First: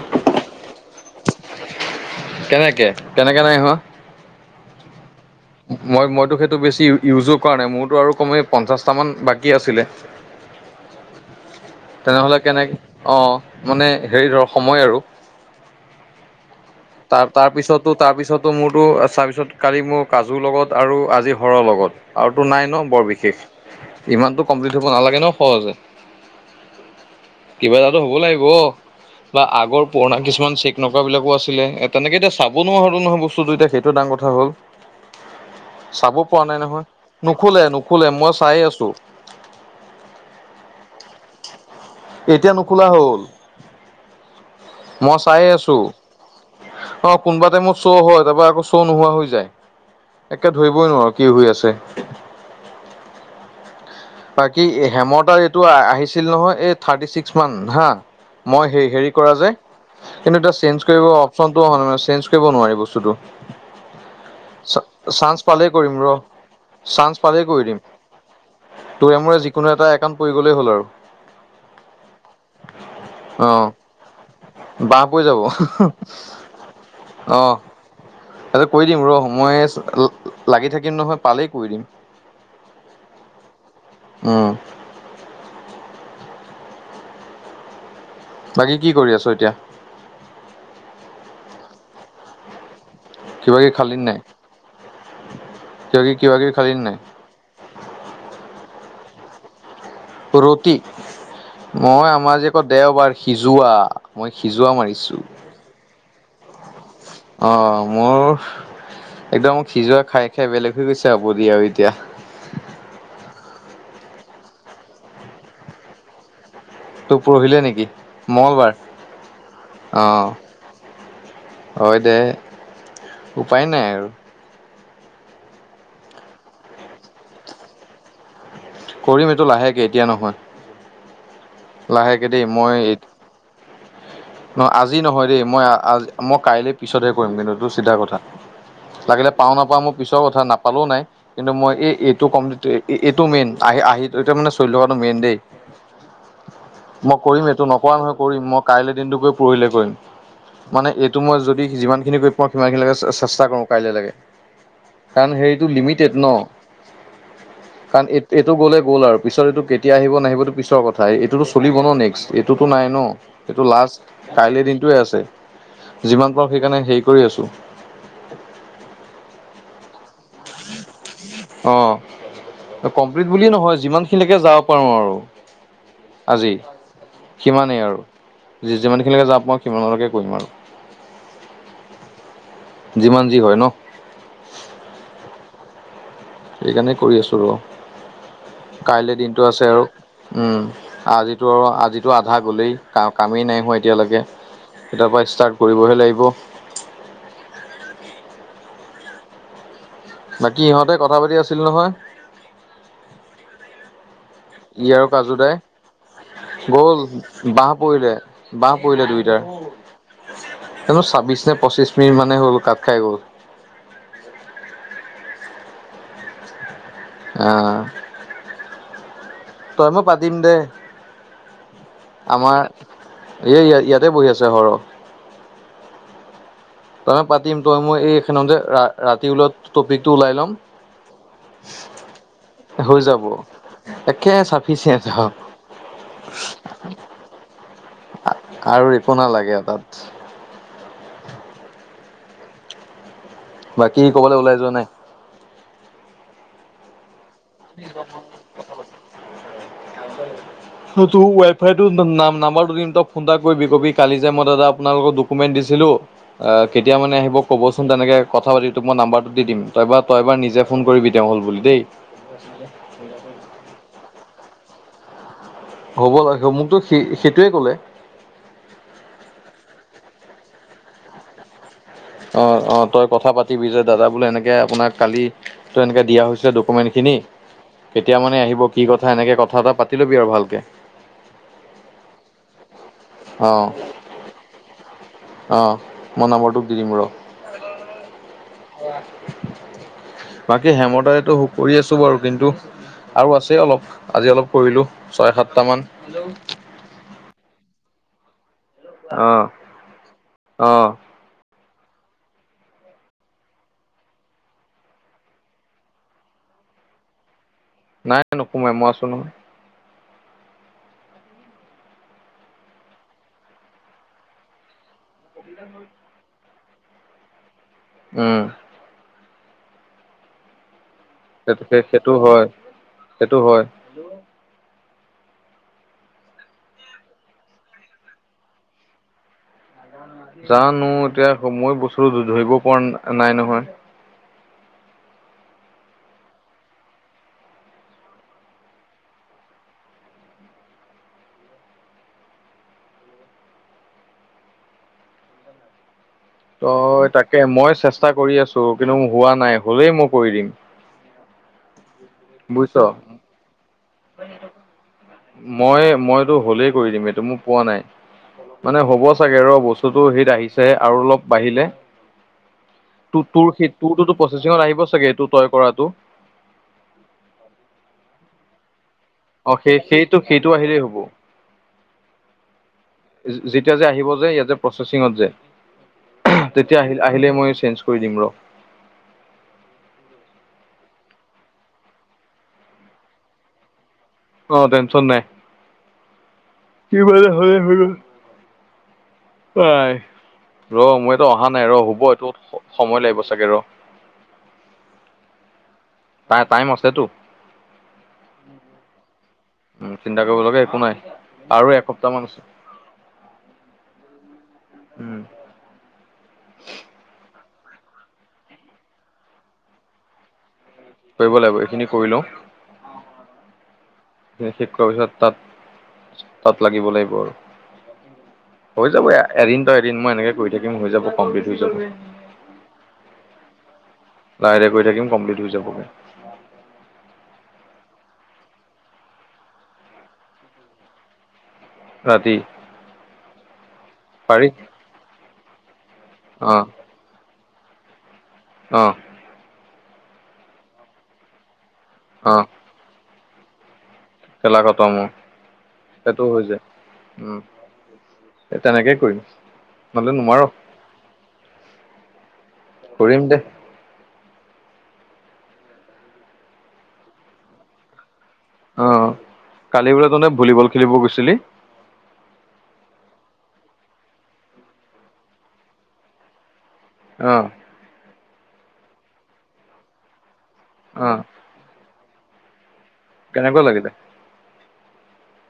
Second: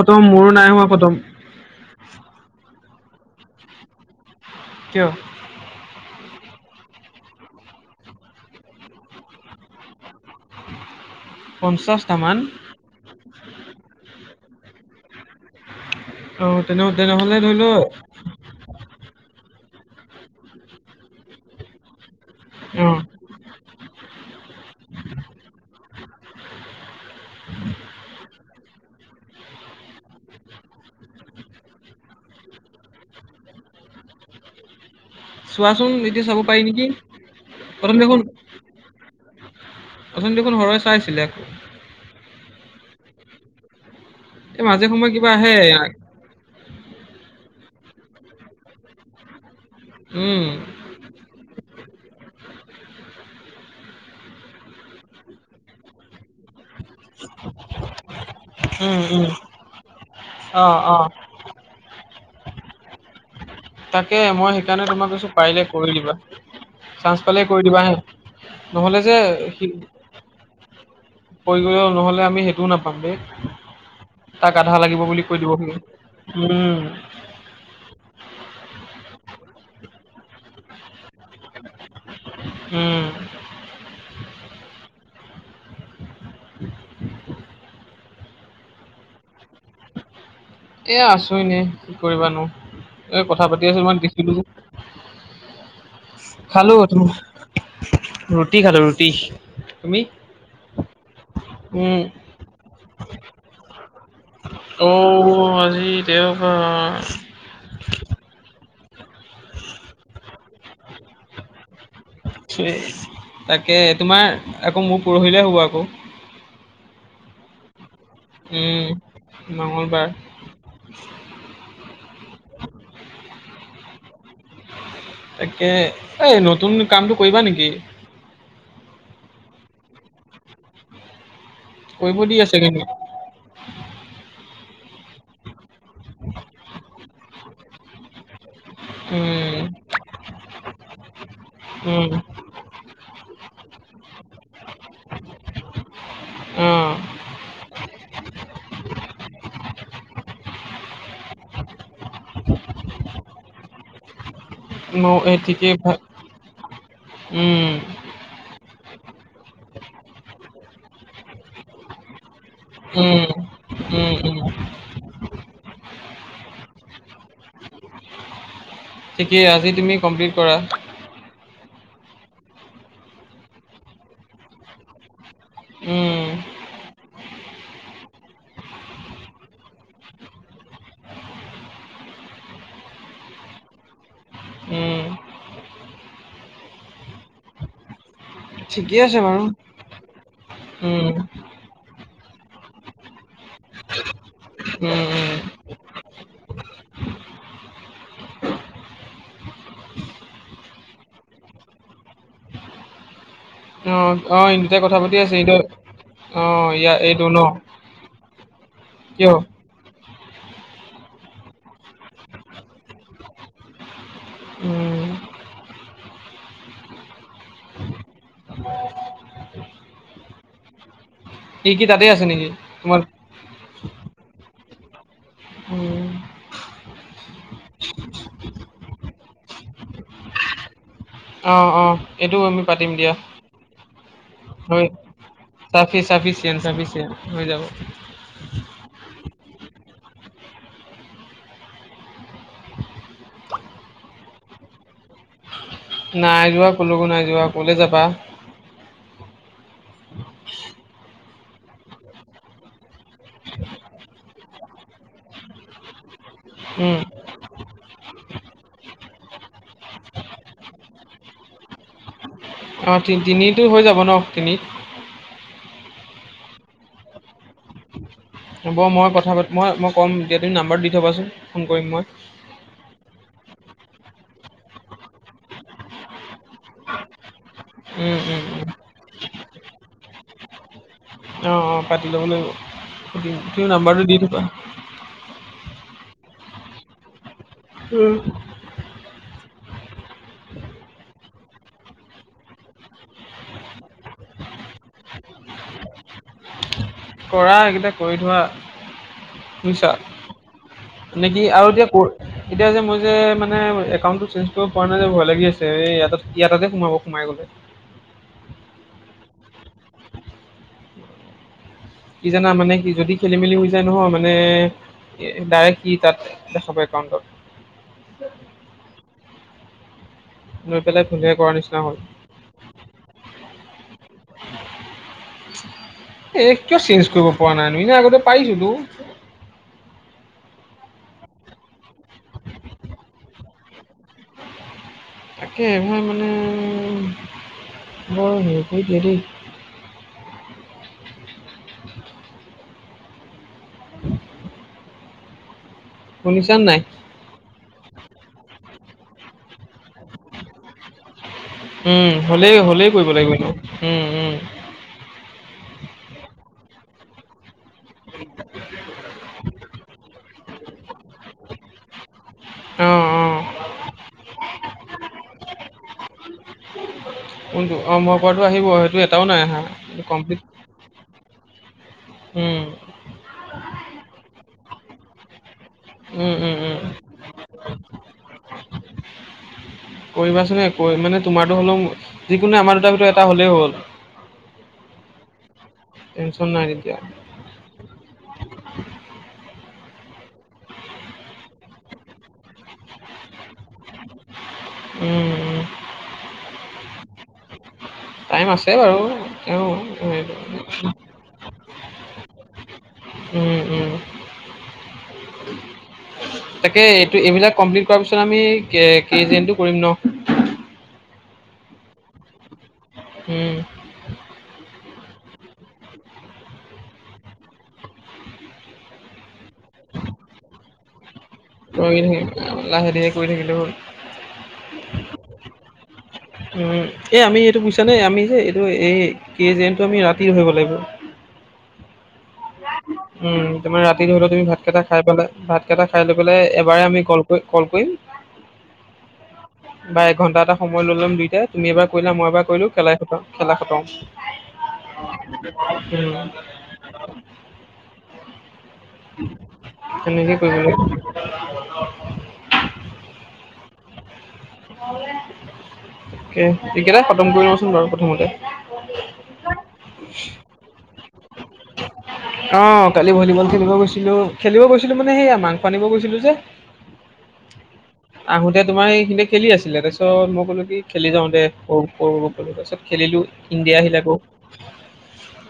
খতম মোৰো নাই হৱা খতম। কেনেকে? কেনেকে নাই হৱা? কিয়? মই মইতো সেইটো বেছি ইউজো কৰা নাই মোৰতো আৰু কমেই পঞ্চাশটা মান বাকী আছিলে। [inaudible] তেনেহ'লে কেনেক- অ' মানে হেৰি ধৰ সময় আৰু অ তেনে তেনেহ'লে ধৰি লও তাৰ-তাৰপিছতো তাৰপিছত মোৰতো তাৰপিছত কালি মোৰ কাজুৰ লগত আৰু আজি হৰৰ লগত আৰুতো নাই ন অ বৰ বিশেষ, ইমানতো কমপ্লিট হব নালাগে ন সহজে। কিবা এটা হ'ব লাগিব, বা আগৰ পুৰণা কিছুমান চেক নকৰা বিলাকো আছ- ছিলে এ তেনেকে এতিয়া চাব নোৱাৰা হলু নহয় বস্তুতটো এতিয়া সেইটো কথা হ'ল। চোৱাচোন চাব এতিয়া পৰা পাৰি নাই নেকি নহয়! অথনি নুখোলে-নুখোলে মই চাই আছো। অচোন দেখোন সৰ‌ই চাইছিলে। এতিয়া নোখোলা হ'ল। এই মাজে সময়ে মই কিবা চাইয়ে আহে আছোঁ। অ' কোনোবা টাইমত শ্ব' হয় তাৰপৰা আকৌ শ্ব' নোহোৱা হৈ যায়। উম একে ধৰিবই নোৱাৰো। কি হৈ আছে! বাকী হেম তা এইটো আহিছিল নহয় এই থাৰ্টি ছিক্স মান, হা মই উম হে-হেৰি উম কৰা যে, কিন্তু তা অ চেনজ অ কৰিব চনটো অহা নাই মানে চেঞ্জ কৰিব নোৱাৰি বস্তুটো। তাকে মই সেইকাৰণে তোমাক কৈছো চান্ঞ্চ পাৰিলে পালেই কৰি কৰিম দিবা ৰ, চান্ঞ্চ চান্স পালে পালেই কৰি দিম। দিবা হে নহ'লে যে তোৰ মোৰে সি যিকোনো এটা একান পৰি গলেই হ'ল আৰু! পৰি গ'লে হ' নহলে আমি সেইটোও নাপাম বে। অ তাক আধা লাগিব বাহ বুলি কৈ দিব হো। উম্ অঁ, এইটো কয়ি দিম ৰহ! মই লাগি থাকিম নহয় পালেই কৰি দিম। উম্ উম' [inaudible] বাকী কি কৰি আছ এতিয়া? এ আছো এনে, কি কৰিবানো! এই কিবা কিবি কথা-পাতি খালি [unintelligible] নাই দেখিলো। কিবা কিবি কিবা কিবি খালি খালো নাই তুমাৰ ৰুটি খালো ৰুটি। তুমি? ৰুটি। উম মই আমাৰ যে ক' দেওবাৰ সিজোৱা মই সিজোৱা মাৰিছো অ' আজি দেওবাৰ! অ মোৰ, একদম সিজোৱা খাই-খাই বেলেগ হৈ গৈছে আৰু বডি আৰু এতিয়া। তাকে তোমাৰ আকৌ মোৰ পৰহিলে হ'ব আকৌ। তোৰ পৰহিলে নেকি? মঙলবাৰ। উম। মঙলবাৰ অঁ। হয় দে। উপায় নাই আৰু! তাকে, অই' নতুন কামটো কৰিবা নেকি? কৰিম এইটো লাহেকে এতিয়া নহয়। কৰিব লাহেকৈ দি দেই আছে কিন্তু মই [inaudible] নহ আজি নহয় দেই মই মই কাইলৈ পিছতহে কৰিম কিন্তু এইটো চিধা কথা লাগিলে পাওঁ উম নাপাওঁ মোৰ পিছৰ কথা নাপালেও নাই কিন্তু মই এই উম এইটো কম এইটো মেইন আহি আহিতিয়া মানে চলি থকাটো মেইন দেই উম মই কৰিম এইটো নকৰা নহয় কৰিম মই কাইলৈ দিনটোকে পৰহিলে কৰিম মানে এইটো মই যদি যিমান খিনি কৰি পাওঁ সিমান খিনি চেষ্টা কৰো কাইলৈ লকে ন কাৰণ এই সেইটো ঠিকেই ভাল লিমিটেড ন উম। কাৰণ এইটো এইটো গ'লে গ'ল আৰু পিছত এইটো কেতিয়া আহিব নাহিবতো পিছৰ কথাই এইটোতো চলিব নেক্সট এইটোতো নাই ন উম এইটো উম লাষ্ট উম কাইলৈ দিন যিমান পাৰো সেইকাৰণে হেৰি কৰি আছো। ঠিকেই আজি তুমি কমপ্লিট কৰা। অ কমপ্লিট বুলিয়ে নহয় যিমান খিনিলৈকে যাব পাৰো আৰু উম। আজি সিমানেই আৰু যি যিমান খিনিলৈকে যাম প মই সিমানলৈকে কৰিম আৰু যিমান যি হয় ন উম সেইকাৰণেই কৰি আছোঁ ৰ ঠিকেই কাইলৈ দিনটো বাৰু আছে আৰু উম আজিতো আৰু আজি টো আধা গ'লেই কা কামেই নাই হোৱা এতিয়ালৈকে উম তয়াৰ পৰা উম। ষ্টাৰ্ট কৰিবহে লাগিব বাকী ইহঁতে কথা পাতি আছিল নহয় অ অ ইহতে ই কথা আৰু পাতি আছে কাজু দাই এইটো অ', ইয়া গ'ল ন? বাঁহ পৰিলে বাঁহ পৰিলে কিয়? দুইটাৰ এই ছাব্বিশ নে পঁচিশ মিনিট মানে হ'ল কাপ খাই গ'ল। উম, অ ত‌ই মই পতিম দে কি কি তাতেই আছে নেকি আমাৰ তোমাৰ এই ইয়াতে বহি আছে সৰহ উম, তই মই পাতিম তই মই এই এখনতে ৰাতি লোৱা টপিকটো ওলাই ল'ম অ অ এইটো আমি পাতিম হৈ দিয়া যাব একে চাফিচিয়েণ্ট ফিফিয়ফিয় হৈ যাব আৰু একো নালাগে তাত বাকী ক'বলৈ ওলাই যোৱা নাই। নাই যোৱা কলকো নাই যোৱা ক'লে যাবা? [unintelligible] [inaudible] [unintelligible] তোৰ ৱাইফাই টোৰ নাম নাম্বাৰটো দিম তই ফোন এটা কৰিবি ক'বি কালি যে মই দাদা আপোনালোকৰ কোকমেণ্ট দিছিলো উম, কেতিয়া মানে আহিব ক'বচোন তেনেকে কথা পাতি তোক মই নাম্বাৰটো দি দিম তাৰ তই এবাৰ নিজে ফোন কৰিবি তেওঁ হ'ল বুলি দেই। অঁ তি তিনিটো হৈ যাব ন তিনিত হ'ব লাগ মোকতো স সেইটোৱে ক'লে হ'ব মই কথা পাতি মই মই ক'ম এতিয়া তুমি নাম্বাৰত দি থ'বাচোন ফোন কৰিম মই অ অ তই কথা পাতিবি যে দাদা বোলে এনেকে আপোনাক কালি ত এনেকে দিয়া হৈছিলে ডকোমেণ্ট খিনি কেতিয়া উম, মানে উম, আহিব উম, কি কথা এনেকে কথা এটা পাতি ল'বি আৰু ভালকে অঁ পাতি ল'ব লাগিব তুমি নাম্বাৰটো দি থবা। অঁ মই নাম্বাৰটো দি দিম ৰ উম বাকী হেমতাইতো কৰি আছো বাৰু কিন্তু আৰু আছেই অলপ আজি অলপ কৰিলোঁ ছয় সাতটামান। হেল্ল' কৰা এইকেইটা কৰি থোৱা অ', অ'। বুজিছা নেকি আৰু এতিয়া কৰ এতিয়া যে মই যে মানে একাউণ্টটো চেঞ্জ কৰিব পৰা নাই যে ভয় লাগি আছে এই ইয়াত ইয়াতে সোমাব সোমাই গলে নাই নাই নোসোমাই মই আছো নহয়। কি জানা মানে সি যদি খেলি মেলি হৈ যায় নহয় মানে ডাইৰেক্ট ই তাত দেখাব একাউণ্টত উম লৈ পেলাই [inaudible] সেই হ'ল সেইটো হয় সেইটো হয় এ কিয় চেঞ্জ কৰিব পৰা নাই নিজে আগতে পৰিছিলোঁ জানো এতিয়া মই বস্তুটো ধৰিব পৰা নাই নহয়। তাকে মই মানে [unintelligible] শুনিছা নাই তই তাকেই মই চেষ্টা কৰি আছো কিন্তু মই হোৱা নাই হ'লেই মই কৰি দিম। উম হ'লেই বুজিছ। হ'লেই কৰিব লাগিব এইটো উম উম মই মই এইটো হ'লেই কৰি দিম এইটো পোৱা নাই। মানে হ'ব চাগে ৰ বস্তুটো হেৰিত আহিছেহে আৰু অলপ বাঢ়িলে। অঁ তোৰ অঁ তোৰ সেই তোৰটোতো প্ৰচেচিঙত আহিব চাগে এইটো তই কৰাটো। অ মই কৰাটো আহিব সেইটো এটাও নাই আহা কমপ্লিট দেৰি হ'ব উম যেতিয়া যে আহিব যে ইয়াত যে প্ৰচেচিঙত যে উম, উম, তেতিয়া উম, আহিলে আহিলে মই চেঞ্জ কৰি দিম ৰ। কৰিবাচোন এ মানে তোমাৰতো হলেও যিকোনো আমাৰ দুটাৰ ভিতৰত এটাৰ হলেই হ'ল আও অ টেনচন নাই টেনশচন নাই তেতিয়া হ'লেই কৰিব [inaudible] হয় [inaudible] ৰ মইটো অহা নাই ৰ হ'ব এইটো স সময় লাগিব চাগে ৰ উম উম, তাই টাইম আছেতো টাইম আছে বাৰু উম চিন্তা তেওঁ কৰিব লগা একো নাই [inaudible] আৰু এসপ্তাহ মান পিছত। হু হু উম তাকে এইটো এইবিলাক কমপ্লিট কৰাৰ পিছত আমি কে জেনটো কৰিম ন। কৰিব লাগিব এইখিনি কৰি লওঁ। হুম। শেষ কৰা পিছত তাত তাত লাগিব লাগিব আৰু। হৈ যাব এ এদিন তই এদিন মই এনেকে কৰি থাকিম হৈ যাব। কমপ্লিট হৈ যাব ৰঙিলহে লাহে ধীৰে কৰি থাকিলেও হ'ল। লাহে দিহে কৰি থাকিম কমপ্লিট হৈ যাবগে। উমঁ এই আমি এইটো বুইছা নে আমি যে এইটো এই কেই যেনটো আমি ৰাতিয়ে ধৰিব লাগিব। ৰাতি। উমঁ তোমাৰ ৰাতি ধৰিলেও তুমি পাৰি ভাতকেইটা খাই পেলাই ভাতকেইটা খাই লৈ পেলাই অ এবাৰে আমি কল কৰিম। গৈ কল কৰিম। অঁ! বা এঘন্টা এটা সময় লৈ ল'ম দুইটাই তুমি এবাৰ কৰিলা মই অ এবাৰ কৰিলোঁ খেলাই খেলা খটম। খেলা খটম উমঁ সেইটো হৈ যায় উমঁ তেনেকে। হুই মানে নোৱাৰোঁ। [unintelligible] কৰিম দে। এই এইকেইটা খটম কৰিবছোঁন বাৰু প্ৰথমতে। অঁ কালি বোলে তোহতে ভলীবল খেলিব গৈছিলি? অঁ কালি ভলীবল খেলিব গৈছিলোঁ খেলিব গৈছিলোঁ মানে সেয়া মাংস আনিব গৈছিলোঁ যে। অঁ! আহোতে তোমাৰ এইখিনিতে খেলি আছিলে তাৰপিছত মই ক'লো কি খেলি অ যাওঁ দে সৰু সৰু সৰু তাপিছত খেলিলো কেনেকুৱা ইণ্ডিয়া লাগিলে আহিলে আকৌ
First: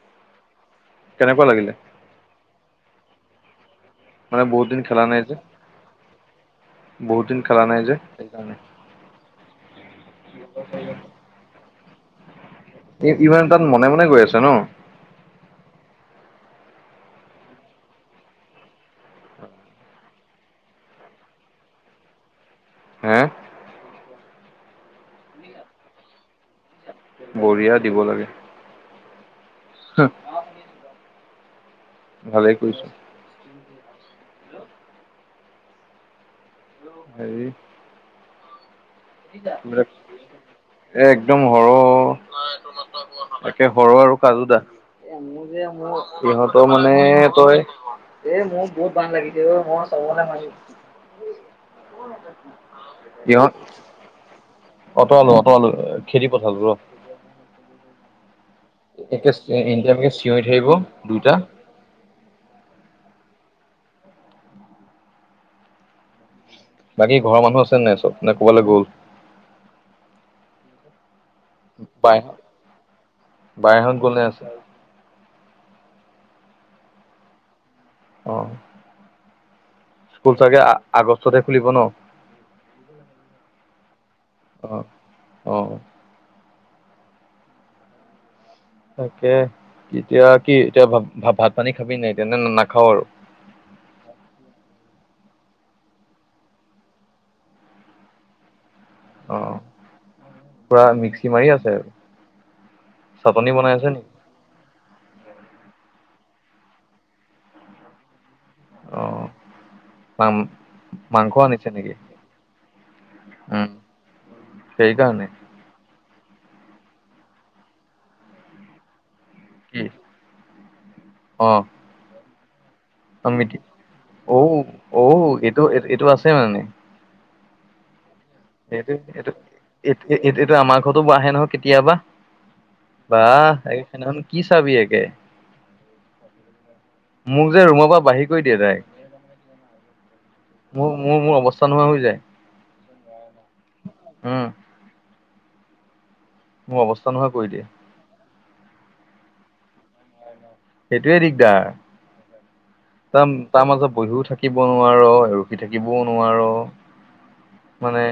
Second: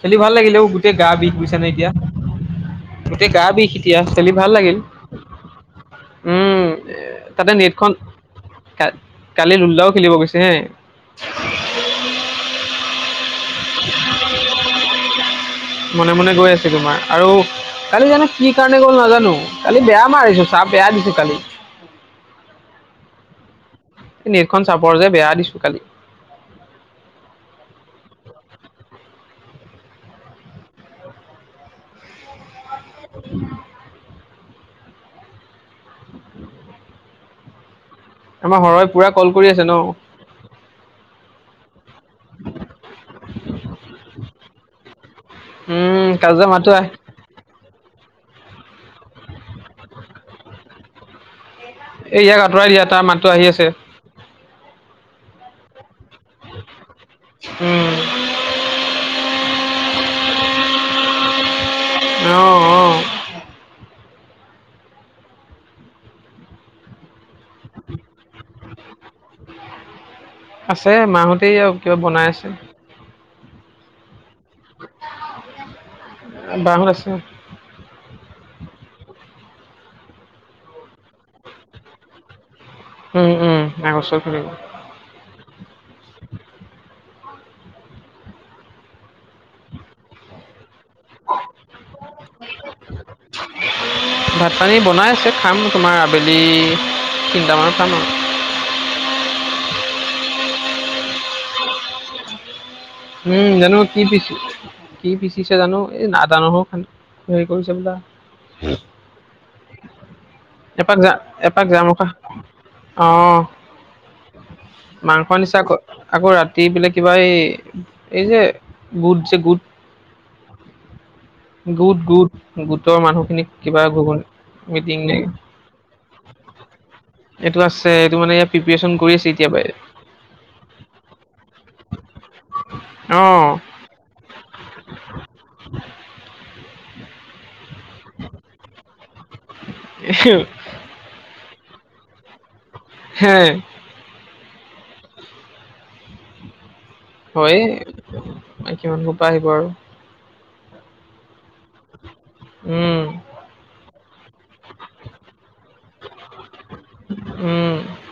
খেলি ভাল লাগিলেও গোটেই গা বিষ কেনেকুৱা বুইছানে লাগিলে এতিয়া গোটেই গা বিষ। এতিয়া খেলি মানে ভাল বহুত লাগিল। দিন খেলা নাই যে উমঁ বহুত দিন তাতে খেলা নাই নেটখন যে সেইকাৰণে কাল কালি লোল্লাও খেলিব গৈছে হে ইভান তাত মনে মনে গৈ আছে ন। মনে মনে গৈ আছে তোমাৰ আৰু কালি জানো কি কাৰণে গ'ল নাজানো কালি বেয়া মাৰিছোঁ চাহ বেয়া দিছোঁ কালি। হে! নেটখন চাপৰ যে বেয়া দিছোঁ কালি। বঢ়িয়া দিব লাগে। হে। ভালে কৰিছ। দিন না এবাৰ হেৰি আমাৰ হৰয়ে পুৰা কল কৰি আছে ন। এইবিলাক এ একদম সৰ তাকে সৰ আৰু কাজু দা। উম কাজৰ সিহঁতৰ মাতো আহ মানে তই এ মোৰ বহুত বান লাগিছে অঁ মই জ্বলে মাৰিম এই ইয়াক আঁতৰাই দিয়া তাৰ মাতটো আহি আছে কিহত? অতৰালোঁ অতৰালোঁ খেদি পথালোঁ ৰ। উমঁ! একে একেলগে চিঞৰি থাকিব দুইটা। অঁ অঁ। বাকী ঘৰৰ মানুহ আছে নে নাই চব না কৰবালে গ'ল। আছে মাহঁত বাই বাইহঁত গ'লনে আছে [unintelligible] বাহঁত আছে অ স্কুল চাগে আ আগষ্টতে খুলিব ন। উম উম আগষ্টত খুলিব। অ অ তাকে এতিয়া কি এতিয়া ভা ভাত পানী খাবি নাই না নাখাও আৰু। ভাত পানী বনাই আছে খাম তোমাৰ আবেলি তিনটামানত খাম আৰু। অ পুৰা মিক্সি মাৰি আছে উম চাটনি বনাই জানো আছে কি নেকি? পিছ কি পিচিছে জানো এই আদা নহৰু হেৰি কৰিছে হবলা। অ পাম এপাক যা এপাক যাম আক অ উম, সেইকাৰণে মাংস আনিছে আক আকৌ ৰাতি এইফালে কিবা এই এই যে গোট যে গোট এ অ গোট গোট গোটৰ অ', মানুহখিনিক মিতি কিবা ঘৰ অ', মিটিং নে অ', এইটো এইটো আছে মানে? এইটো আছে এইটো মানে প্ৰিপেৰেচন এইটো কৰি আছে এইটো এতিয়াৰ পৰাই এইটো আমাৰ ঘৰতো আহে নহয় কেতিয়াবা বা অঁ একদম কি চাবি একে মোক যে ৰুমৰ পৰা বাহিৰ কৰি দিয়ে ডাইৰেক্ট হে মোৰ মোৰ মোৰ অৱস্থা নোহোৱা হৈ যায় হে উম মোৰ অৱস্থা নোহোৱা হয় হয় মাইকীমানুহ সোপা আহিব আৰু সেইটোৱে দিগদাৰ। উম তাম তাৰ মাজত বহিও থাকে বহি থাকিব নোৱাৰ ৰখি থাকিবও নোৱাৰ উম মানে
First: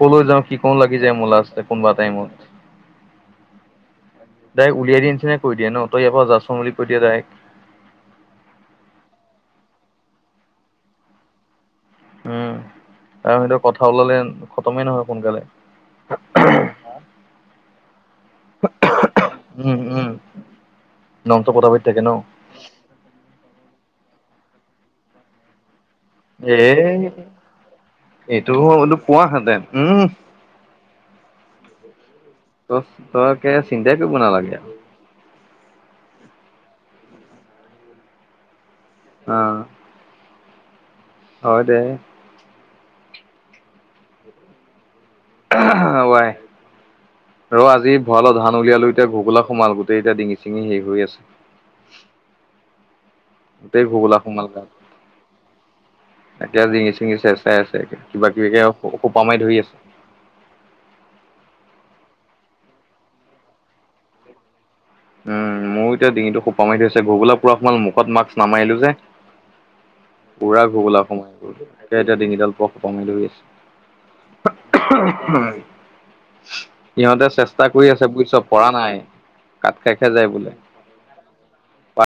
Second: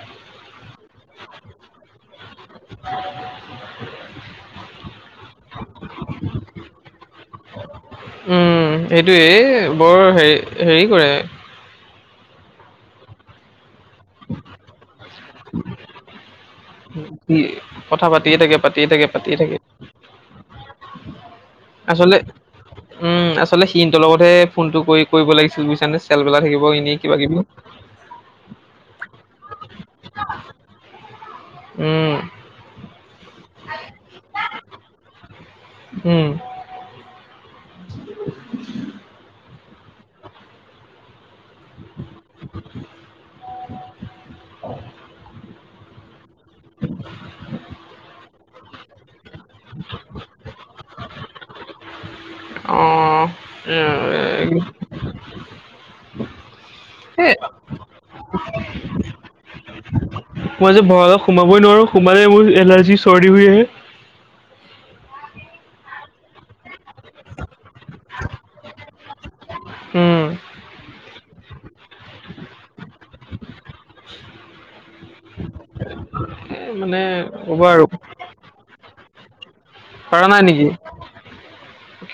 ক'লৈ যাওঁ কি কৰো লাগি যায় মোৰ লাষ্ট কোনোবা টাইমত [inaudible] ডাইৰেক্ট উলাই দিয়া নিচিনা কৈ দিয়ে নে তই ইয়াৰ পৰা যা চোন বুলি কৈ দিয়ে ডাইৰেক্ট উম সেইটোয়ে এ বৰ হে হেৰি কৰে উম আৰু সেঁতৰ কথা ওলালে খতমেই নহয় সোনকালে ই কথা পাতিয়ে থাকে পাতিয়ে থাকে পাতিয়ে থাকে। নংটো খোৱাবি আচলতে উম আচলতে সিহতৰ লগতহে ফোনটো কৰি কৰিব লাগিছিল বুজিছানে পেলপেলাই থাকিব এনেই এ কিবা কিবি এইটো বোলো পোৱাহেঁতেন উম উম তই তই কে চিন্তাই কৰিব নালাগে। উম [inaudible] অ হয় দে। [inaudible] ৱাই [inaudible] ৰ আজি ভঁৰালৰ ধান উলিয়ালো এতিয়া ঘগোলা সোমাল গোটেই এতিয়া ডিঙি চিঙি হেষ হৈ আছে। গোটেই ঘুগোলা সোমাল গাত অঁ এতিয়া জিঙি চিঙি চে চাই আছে, কিবা কিবি সোপা মাৰি ধৰি আছে। মই যে ভৰালত সোমাবই নোৱাৰো, সোমালে মোৰ এলাৰ্জি চৰ্দি হৈ আহে। উম ময়ো এতিয়া ডিঙিতটো সোপা মাৰি থৈছে, ঘূগোলা পৰা সোমাল, মুখত মাক্স নামাৰিলো যে উম, পুৰা ঘোগোলা সোমাই গ'ল। এতিয়া তিনিডাল পোৱা সোপা মাৰি ধৰি আছে। এ মানে সিহঁতে চেষ্টা ক'বা আৰু কৰি আছে বুজিছ পৰা নাই। কাট কাই খাই পাৰা যায় নাই বোলে। নেকি?